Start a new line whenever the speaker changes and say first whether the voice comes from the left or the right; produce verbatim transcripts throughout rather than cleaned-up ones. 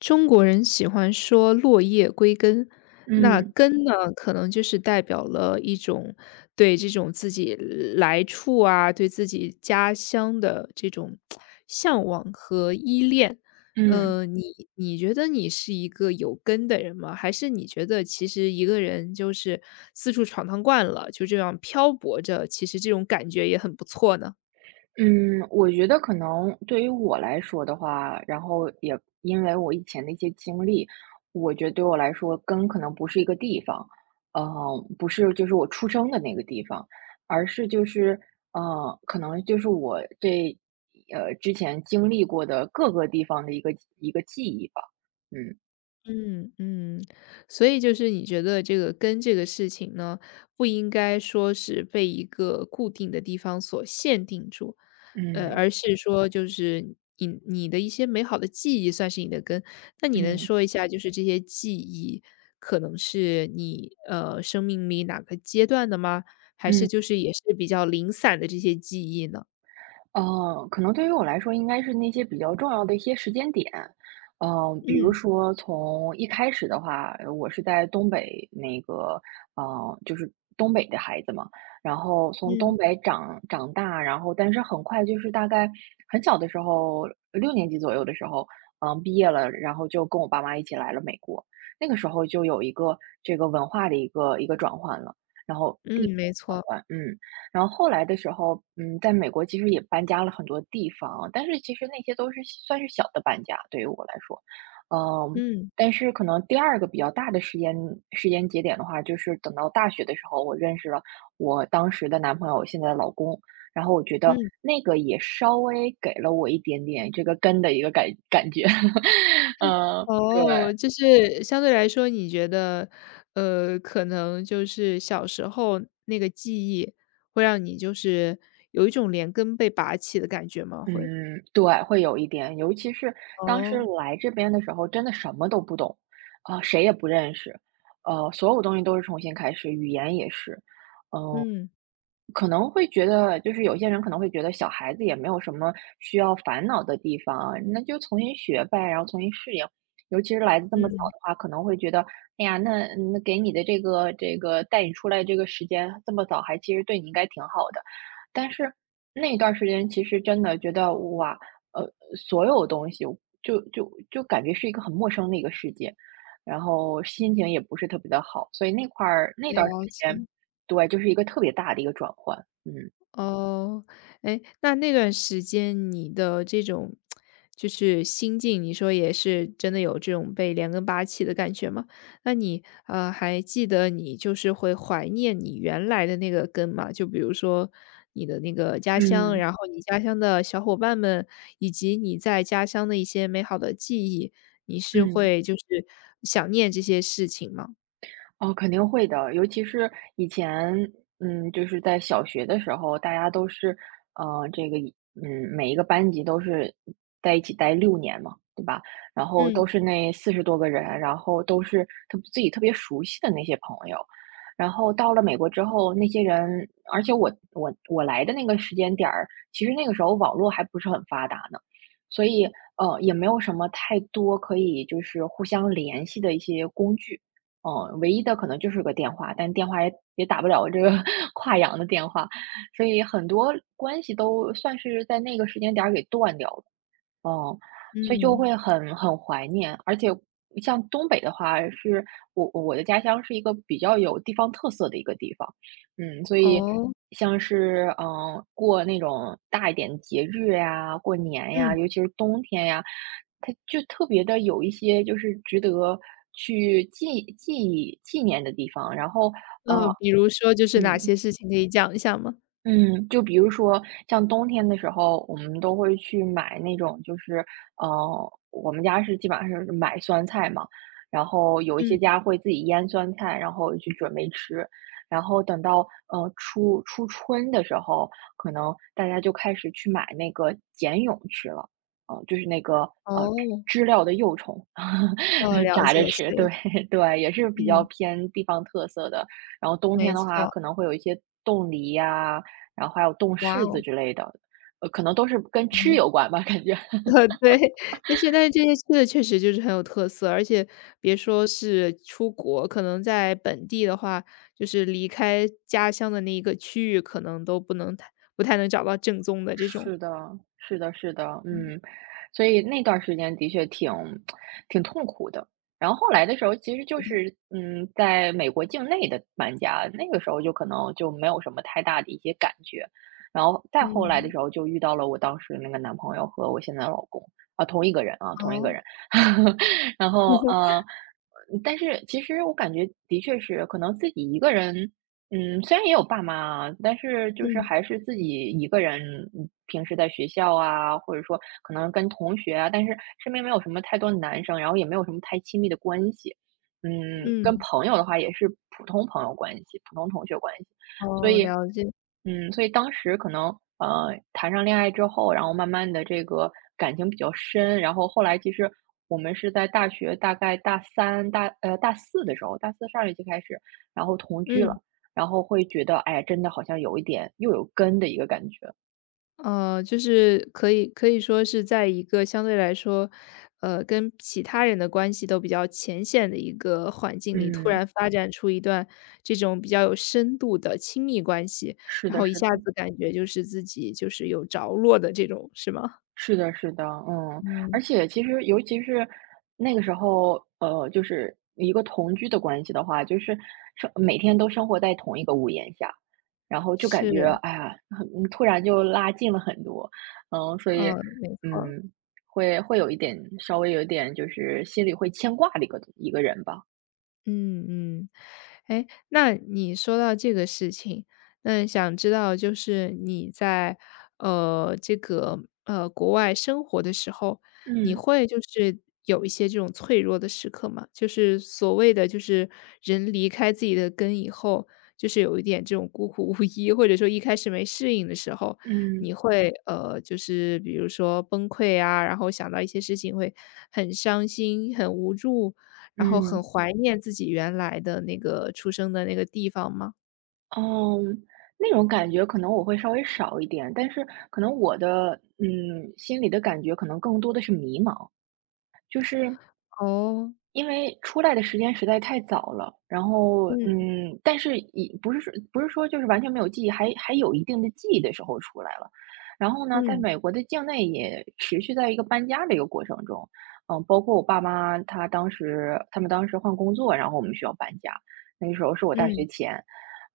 left: 中国人喜欢说“落叶归根”，那
right: 嗯
left: 根呢，可能就是代表了一种对这种自己来处啊，对自己家乡的这种向往和依恋。
right: 嗯
left: 呃，你你觉得你是一个有根的人吗？还是你觉得其实一个人就是四处闯荡惯了，就这样漂泊着，其实这种感觉也很不错呢？
right: 嗯，我觉得可能对于我来说的话，然后也因为我以前的一些经历，我觉得对我来说根可能不是一个地方，呃，不是就是我出生的那个地方，而是就是呃，可能就是我这呃之前经历过的各个地方的一个一个记忆吧。嗯
left: 嗯嗯，所以就是你觉得这个根这个事情呢，不应该说是被一个固定的地方所限定住，呃，
right: 嗯
left: 而是说就是你你的一些美好的记忆算是你的根。那你能
right: 嗯
left: 说一下，就是这些记忆可能是你呃生命里哪个阶段的吗？还
right: 嗯。
left: 是就是也是比较零散的这些记忆呢？
right: 呃，可能对于我来说应该是那些比较重要的一些时间点。嗯，比如
left: 嗯
right: 说从一开始的话，呃我是在东北那个，嗯，就是东北的孩子嘛，然后从东
left: 嗯
right: 北长长大，然后但是很快就是大概很小的时候，六年级左右的时候，嗯、毕业了，然后就跟我爸妈一起来了美国。那个时候就有一个这个文化的一个一个转换了，然后地
left: 嗯，
right: 域
left: 没
right: 转
left: 错，
right: 换，嗯。然后后来的时候，嗯，在美国其实也搬家了很多地方，但是其实那些都是算是小的搬家，对于我来说。嗯，
left: 嗯
right: 但是可能第二个比较大的时间时间节点的话，就是等到大学的时候，我认识了我当时的男朋友，现在的老公。然后我觉得
left: 嗯。
right: 那个也稍微给了我一点点这个根的一个感感觉，嗯，对。
left: 哦，就是相对来说，你觉得，呃，可能就是小时候那个记忆会让你就是有一种连根被拔起的感觉吗？会？
right: 嗯，对，会有一点，尤其是当时
left: 哦，
right: 来这边的时候，真的什么都不懂，啊、谁也不认识，呃，所有东西都是重新开始，语言也是，
left: 嗯，
right: 可能会觉得就是有些人可能会觉得小孩子也没有什么需要烦恼的地方啊那就重新学呗，然后重新适应。尤其是来的这么早
left: 嗯，
right: 的话，可能会觉得，哎呀，那嗯那给你的这个这个带你出来这个时间这么早，还其实对你应该挺好的。但是那一段时间，其实真的觉得哇，呃，所有东西就就就感觉是一个很陌生的一个世界，然后心情也不是特别的好，所以那块儿那段时
left: 了解。
right: 间。对，就是一个特别大的一个转换，嗯。
left: 哦，哎，那那段时间你的这种就是心境，你说也是真的有这种被连根拔起的感觉吗？那你，呃，还记得你就是会怀念你原来的那个根吗？就比如说你的那个家乡，
right: 嗯，
left: 然后你家乡的小伙伴们，以及你在家乡的一些美好的记忆，你是
right: 嗯，
left: 会就是想念这些事情吗？
right: 哦，肯定会的。尤其是以前，嗯，就是在小学的时候，大家都是，呃，这个一，嗯，每一个班级都是在一起待六年嘛，对吧？然后都
left: 嗯
right: 是那四十多个人，然后都是特自己特别熟悉的那些朋友。然后到了美国之后，那些人，而且我我我来的那个时间点儿，其实那个时候网络还不是很发达呢，所以呃，也没有什么太多可以就是互相联系的一些工具。嗯，唯一的可能就是个电话，但电话也也打不了这个 跨洋的电话，所以很多关系都算是在那个时间点儿给断掉了。哦，所以就
left: 嗯。
right: 会很很怀念，而且像东北的话，是我我的家乡是一个比较有地方特色的一个地方，嗯，所以
left: 哦。
right: 像是嗯呃过那种大一点的节日呀、过年
left: 嗯。
right: 呀，尤其是冬天呀，它就特别的有一些就是值得去记记忆纪念的地方，然后呃
left: 嗯，比如说就是哪些
right: 嗯
left: 事情可以讲一下吗？
right: 嗯，就比如说像冬天的时候，我们都会去买那种，就是，呃，我们家是基本上是买酸菜嘛，然后有一
left: 嗯，
right: 些家会自己腌酸菜，然后去准备吃，然后等到呃初初春的时候，可能大家就开始去买那个茧蛹吃了，呃，就是那个呃
left: 哦，
right: 知知了的幼虫，
left: 哦，了
right: 炸
left: 解，
right: 着吃，
left: 是，
right: 对 对，也是比较
left: 嗯，
right: 偏地方特色的。然后冬
left: 没
right: 天的话，
left: 错，
right: 可能会有一些冻梨呀、然后还有冻
left: 哇
right: 柿子
left: 哦，
right: 之类的，呃，可能都是跟吃
left: 嗯，
right: 有关吧，感觉。
left: 呃，对，但是但是这些吃的确实就是很有特色，而且别说是出国，可能在本地的话，就是离开家乡的那一个区域，可能都不能太不太能找到正宗的这种。
right: 是的，是的，是的，
left: 嗯，
right: 嗯，所以那段儿时间的确挺挺痛苦的。然后后来的时候，其实就是，嗯，在美国境内的搬家，那个时候就可能就没有什么太大的一些感觉。然后再后来的
left: 嗯，
right: 时候，就遇到了我当时那个男朋友和我现在的老公，啊，同一个人啊，同一
left: 哦，
right: 个人。然后，呃，但是其实我感觉的确是，可能自己一个人嗯，虽然也有爸妈啊，但是就是
left: 嗯，
right: 还是自己一个人，嗯平时在学校啊，或者说可能跟同学啊，但是身边没有什么太多男生，然后也没有什么太亲密的关系。嗯，跟
left: 嗯，
right: 朋友的话也是普通朋友关系，普通同学关系，所
left: 哦，
right: 以，
left: 了解，
right: 嗯，所以当时可能呃谈上恋爱之后，然后慢慢的这个感情比较深，然后后来其实我们是在大学大概大三大呃大四的时候，大四上学期开始，然后同居
left: 嗯。
right: 了。然后会觉得，哎，真的好像有一点又有根的一个感觉。
left: 呃，就是可以可以说是在一个相对来说，呃，跟其他人的关系都比较浅显的一个环境里，突然
right: 嗯，
left: 发展出一段这种比较有深度的亲密关系，
right: 是
left: 然
right: 的，
left: 后一
right: 是
left: 下
right: 的，
left: 子感觉就是自己就是有着落的这种，是吗？
right: 是的，是的，嗯，
left: 嗯，
right: 而且其实尤其是那个时候，呃，就是一个同居的关系的话，就是生每天都生活在同一个屋檐下，然后就感觉，
left: 是，
right: 哎呀，很突然就拉近了很多，嗯，所以，
left: 嗯，没错。
right: 嗯，会会有一点稍微有一点就是心里会牵挂的一个一个人吧。
left: 嗯嗯，哎，那你说到这个事情，那想知道就是你在呃这个呃国外生活的时候，你
right: 嗯
left: 会就是有一些这种脆弱的时刻吗？就是所谓的就是人离开自己的根以后，就是有一点这种孤苦无依，或者说一开始没适应的时候，
right: 嗯
left: 你会呃就是比如说崩溃啊，然后想到一些事情会很伤心、很无助。然后很
right: 嗯。
left: 怀念自己原来的那个出生的那个地方吗？
right: 嗯，那种感觉可能我会稍微少一点，但是可能我的嗯心里的感觉可能更多的是迷茫，就是。
left: 哦，
right: 因为出来的时间实在太早了，然后，
left: 嗯，
right: 嗯，但是也不是说不是说就是完全没有记忆，还还有一定的记忆的时候出来了。然后呢，在
left: 嗯，
right: 美国的境内也持续在一个搬家的一个过程中，嗯，包括我爸妈他当时他们当时换工作，然后我们需要搬家，那个时候是我大
left: 嗯，
right: 学前，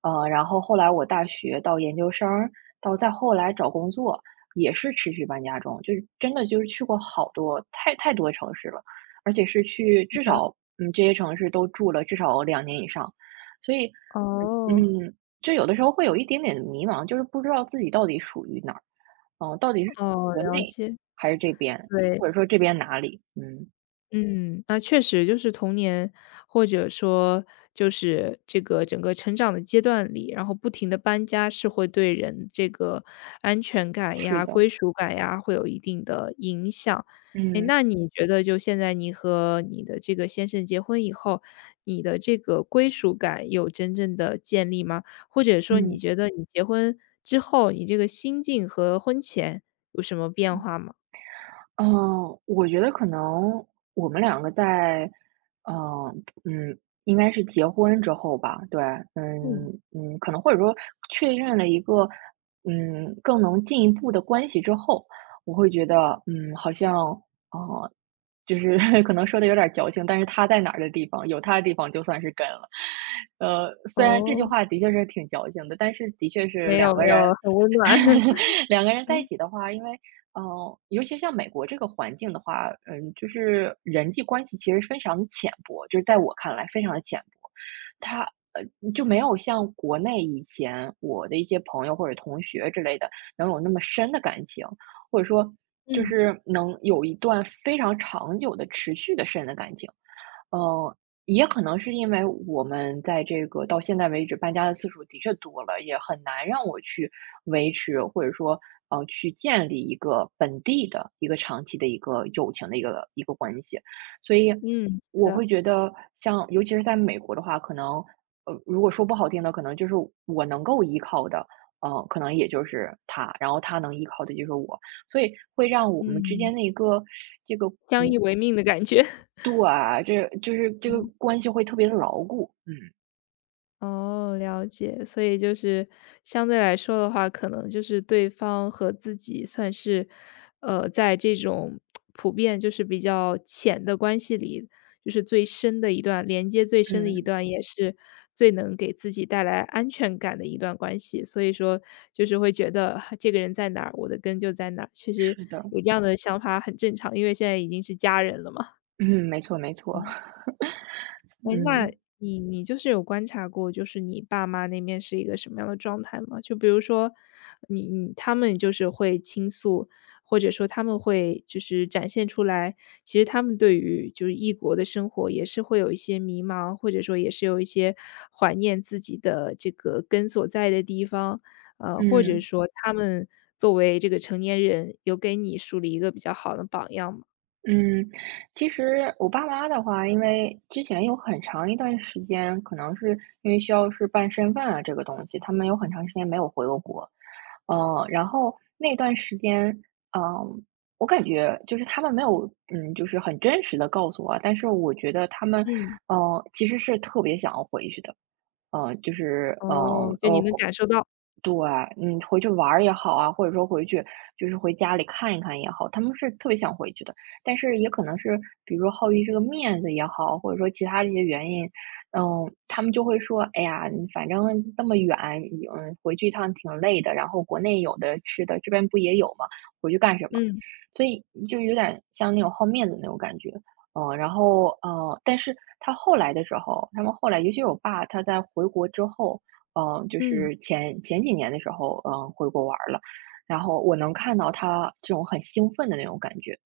right: 呃，然后后来我大学到研究生儿，到再后来找工作，也是持续搬家中，就是真的就是去过好多太太多城市了。而且是去至少嗯这些城市都住了至少两年以上，所以
left: 哦，
right: 嗯，就有的时候会有一点点的迷茫，就是不知道自己到底属于哪儿，嗯，到底是
left: 哦，
right: 国
left: 了
right: 内
left: 解，
right: 还是这边，
left: 对。
right: 或者说这边哪里？嗯，
left: 嗯，那确实就是童年，或者说就是这个整个成长的阶段里，然后不停的搬家是会对人这个安全感
right: 是
left: 呀、
right: 的，
left: 归属感呀，会有一定的影响。哎，
right: 嗯
left: 那你觉得就现在你和你的这个先生结婚以后，你的这个归属感有真正的建立吗？或者说你
right: 嗯。
left: 觉得你结婚之后，你这个心境和婚前有什么变化吗？
right: 嗯，我觉得可能我们两个在，嗯嗯，应该是结婚之后吧，对，嗯
left: 嗯。
right: 嗯，可能或者说确认了一个，嗯，更能进一步的关系之后，我会觉得，嗯，好像，呃，就是 可能说的有点矫情，但是他在哪儿的地方，有他的地方就算是根了。呃，虽然这句
left: 哦。
right: 话的确是挺矫情的，但是的确是
left: 没有
right: 两个
left: 没有，
right: 人，
left: 很温暖。
right: 两个 人在一
left: 嗯
right: 起的话，因为呃，尤其像美国这个环境的话，嗯，就是人际关系其实非常浅薄，就是在我看来非常的浅薄。他呃就没有像国内以前我的一些朋友或者同学之类的能有那么深的感情，或者说就
left: 嗯
right: 是能有一段非常长久的持续的深的感情。呃，也可能是因为我们在这个到现在为止搬家的次数的确多了，也很难让我去维持，或者说，呃，去建立一个本地的一个长期的一个友情的一个一个关系。所以
left: 嗯，是
right: 我
left: 的，
right: 会觉得像尤其是在美国的话，可能，呃，如果说不好听的，可能就是我能够依靠的，呃，可能也就是他，然后他能依靠的就是我。所以会让我们之
left: 嗯，
right: 间的一个这个
left: 相依为命的感觉。
right: 对，这就是这个 关系会特别的牢固，嗯，
left: 哦，了解。所以就是相对来说的话，可能就是对方和自己算是，呃，在这种普遍就是比较浅的关系里，就是最深的一段连接最深的一
right: 嗯，
left: 段，也是最能给自己带来安全感的一段关系。所以说就是会觉得啊这个人在哪儿，我的根就在哪儿。其实
right: 是的，
left: 有这样的想法很正常，因为现在已经是家人了嘛。
right: 嗯，没错没错，
left: 哎，那
right: 嗯，
left: 你你就是有观察过，就是你爸妈那边是一个什么样的状态吗？就比如说，你你他们就是会倾诉，或者说他们会就是展现出来，其实他们对于就是异国的生活也是会有一些迷茫，或者说也是有一些怀念自己的这个根所在的地方，呃，或者
right: 嗯。
left: 说他们作为这个成年人，有给你树立一个比较好的榜样吗？
right: 嗯，其实我爸妈的话，因为之前有很长一段时间，可能是因为需要是办身份啊这个东西，他们有很长时间没有回过国。呃，然后那段时间，嗯、我感觉就是他们没有，嗯，就是很真实的告诉我啊但是我觉得他们，
left: 嗯。
right: 呃，其实是特别想要回去的。呃，就是，呃，
left: 哦，就你
right: 呃，
left: 能感受到，
right: 对，嗯，回去玩儿也好啊，或者说回去就是回家里看一看也好，他们是特别想回去的。但是也可能是，比如说好于这个面子也好，或者说其他的一些原因，嗯，他们就会说：“哎呀，你反正这么远，嗯，回去一趟挺累的。然后国内有的吃的，这边不也有吗？回去干什么？”
left: 嗯
right: 所以就有点像那种好面子那种感觉。嗯，然后嗯，但是他后来的时候，他们后来，尤其是我爸，他在回国之后。嗯，就
left: 嗯。
right: 是前前几年的时候，嗯，回国玩儿了，然后我能看到他这种很兴奋的那种感觉，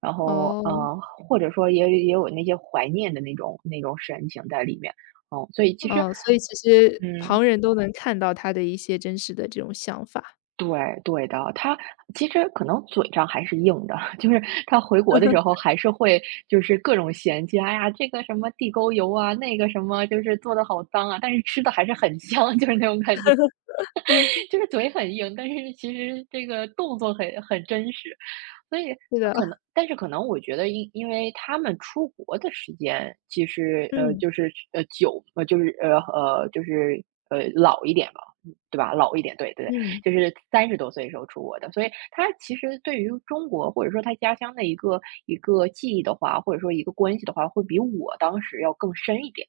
right: 然后，
left: 哦，
right: 呃，或者说也也有那些怀念的那种那种神情在里面，嗯，所以其实，
left: 嗯，所以其实
right: 嗯，
left: 旁人都能看到他的一些真实的这种想法。
right: 对对的，他其实可能嘴上还是硬的，就是他回国的时候还是会就是各种嫌弃，哎呀，这个什么地沟油啊，那个什么就是做的好脏啊，但是吃的还是很香，就是那种感觉。就是嘴很硬，但是其实这个动作很很真实，所以
left: 是
right: 呃
left: 的，
right: 可能，但是可能我觉得因因为他们出国的时间其实呃
left: 嗯，
right: 就是呃久呃就是呃呃就是呃老一点吧，嗯对吧？老一点，对对对，
left: 嗯。
right: 就是三十多岁的时候出国的，所以他其实对于中国或者说他家乡的一个一个记忆的话，或者说一个关系的话，会比我当时要更深一点，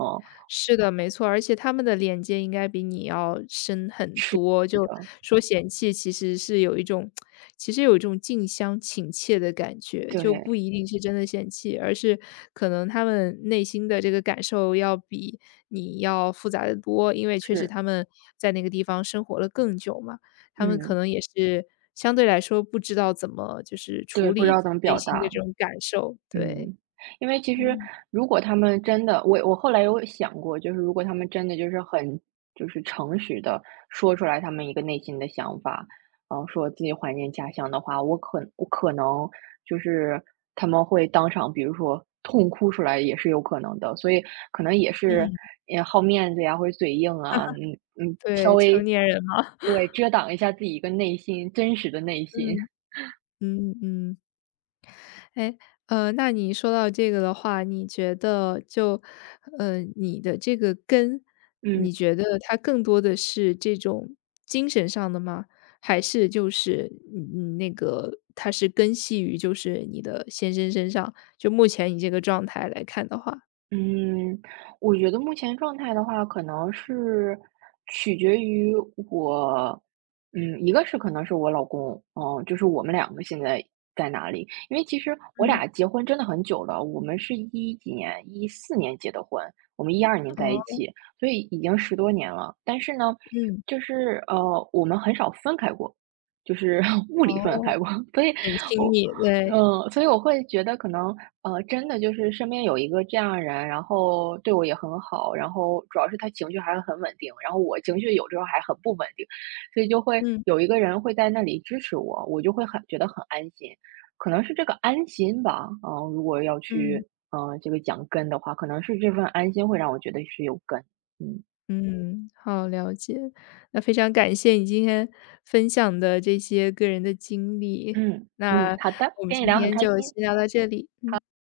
right: 嗯，
left: 是的，没错，而且他们的连接应该比你要深很
right: 是
left: 多。
right: 是
left: 就
right: 的，
left: 说嫌弃，其实是有一种，其实有一种近乡情怯的感觉，就不
right: 对，
left: 一定是真的嫌弃，而是可能他们内心的这个感受要比你要复杂的多。因为确实
right: 是，
left: 他们在那个地方生活了更久嘛，他们可
right: 嗯，
left: 能也是相对来说不知道怎么就是处
right: 对，不知
left: 理
right: 道怎么
left: 内
right: 表
left: 心的
right: 达。
left: 这种感受，对。
right: 嗯，因为其实
left: 嗯。
right: 如果他们真的，我我后来有想过，就是如果他们真的就是很就是诚实的说出来他们一个内心的想法，然后说自己怀念家乡的话，我可我可能就是他们会当场，比如说痛哭出来也是有可能的，所以可能也是
left: 嗯，
right: 也好面子呀，或者嘴硬啊，嗯嗯，稍
left: 对，成
right: 微
left: 年人嘛，
right: 对遮挡一下自己一个内心真实的内 心，
left: 嗯。嗯嗯，哎，呃，那你说到这个的话，你觉得就，呃，你的这个根，
right: 嗯。
left: 你觉得它更多的是这种精神上的吗？还是就是你你那个它是根系于就是你的先生身上？就目前你这个状态来看的话，
right: 嗯，我觉得目前状态的话，可能是取决于我，嗯，一个是可能是我老公，嗯，就是我们两个现在在哪里？因为其实我
left: 嗯，
right: 俩结婚真的很久了，我们是一几年，一四年结的婚，我们一二年在一
left: 哦，
right: 起，所以已经十多年了。但是呢，
left: 嗯，
right: 就是呃，我们很少分开过，就是 物理分
left: 哦，
right: 开过，所以
left: 很亲
right: 我
left: 密，对，
right: 嗯，所以我会觉得可能，呃，真的就是身边有一个这样的人，然后对我也很好，然后主要是他情绪还很稳定，然后我情绪有时候还很不稳定，所以就会
left: 嗯。
right: 有一个人会在那里支持我，我就会很觉得很安心，可能是这个安心吧，嗯，如果要
left: 嗯。
right: 去，嗯，这个讲根的话，可能是这份安心会让我觉得是有根，嗯
left: 嗯，好，了解。那非常感谢你今天分享的这些个人的经历，
right: 嗯，嗯，
left: 那
right: 好的，
left: 我们
right: 跟你
left: 今
right: 聊很
left: 天
right: 开
left: 就
right: 心。
left: 先聊到这里，嗯。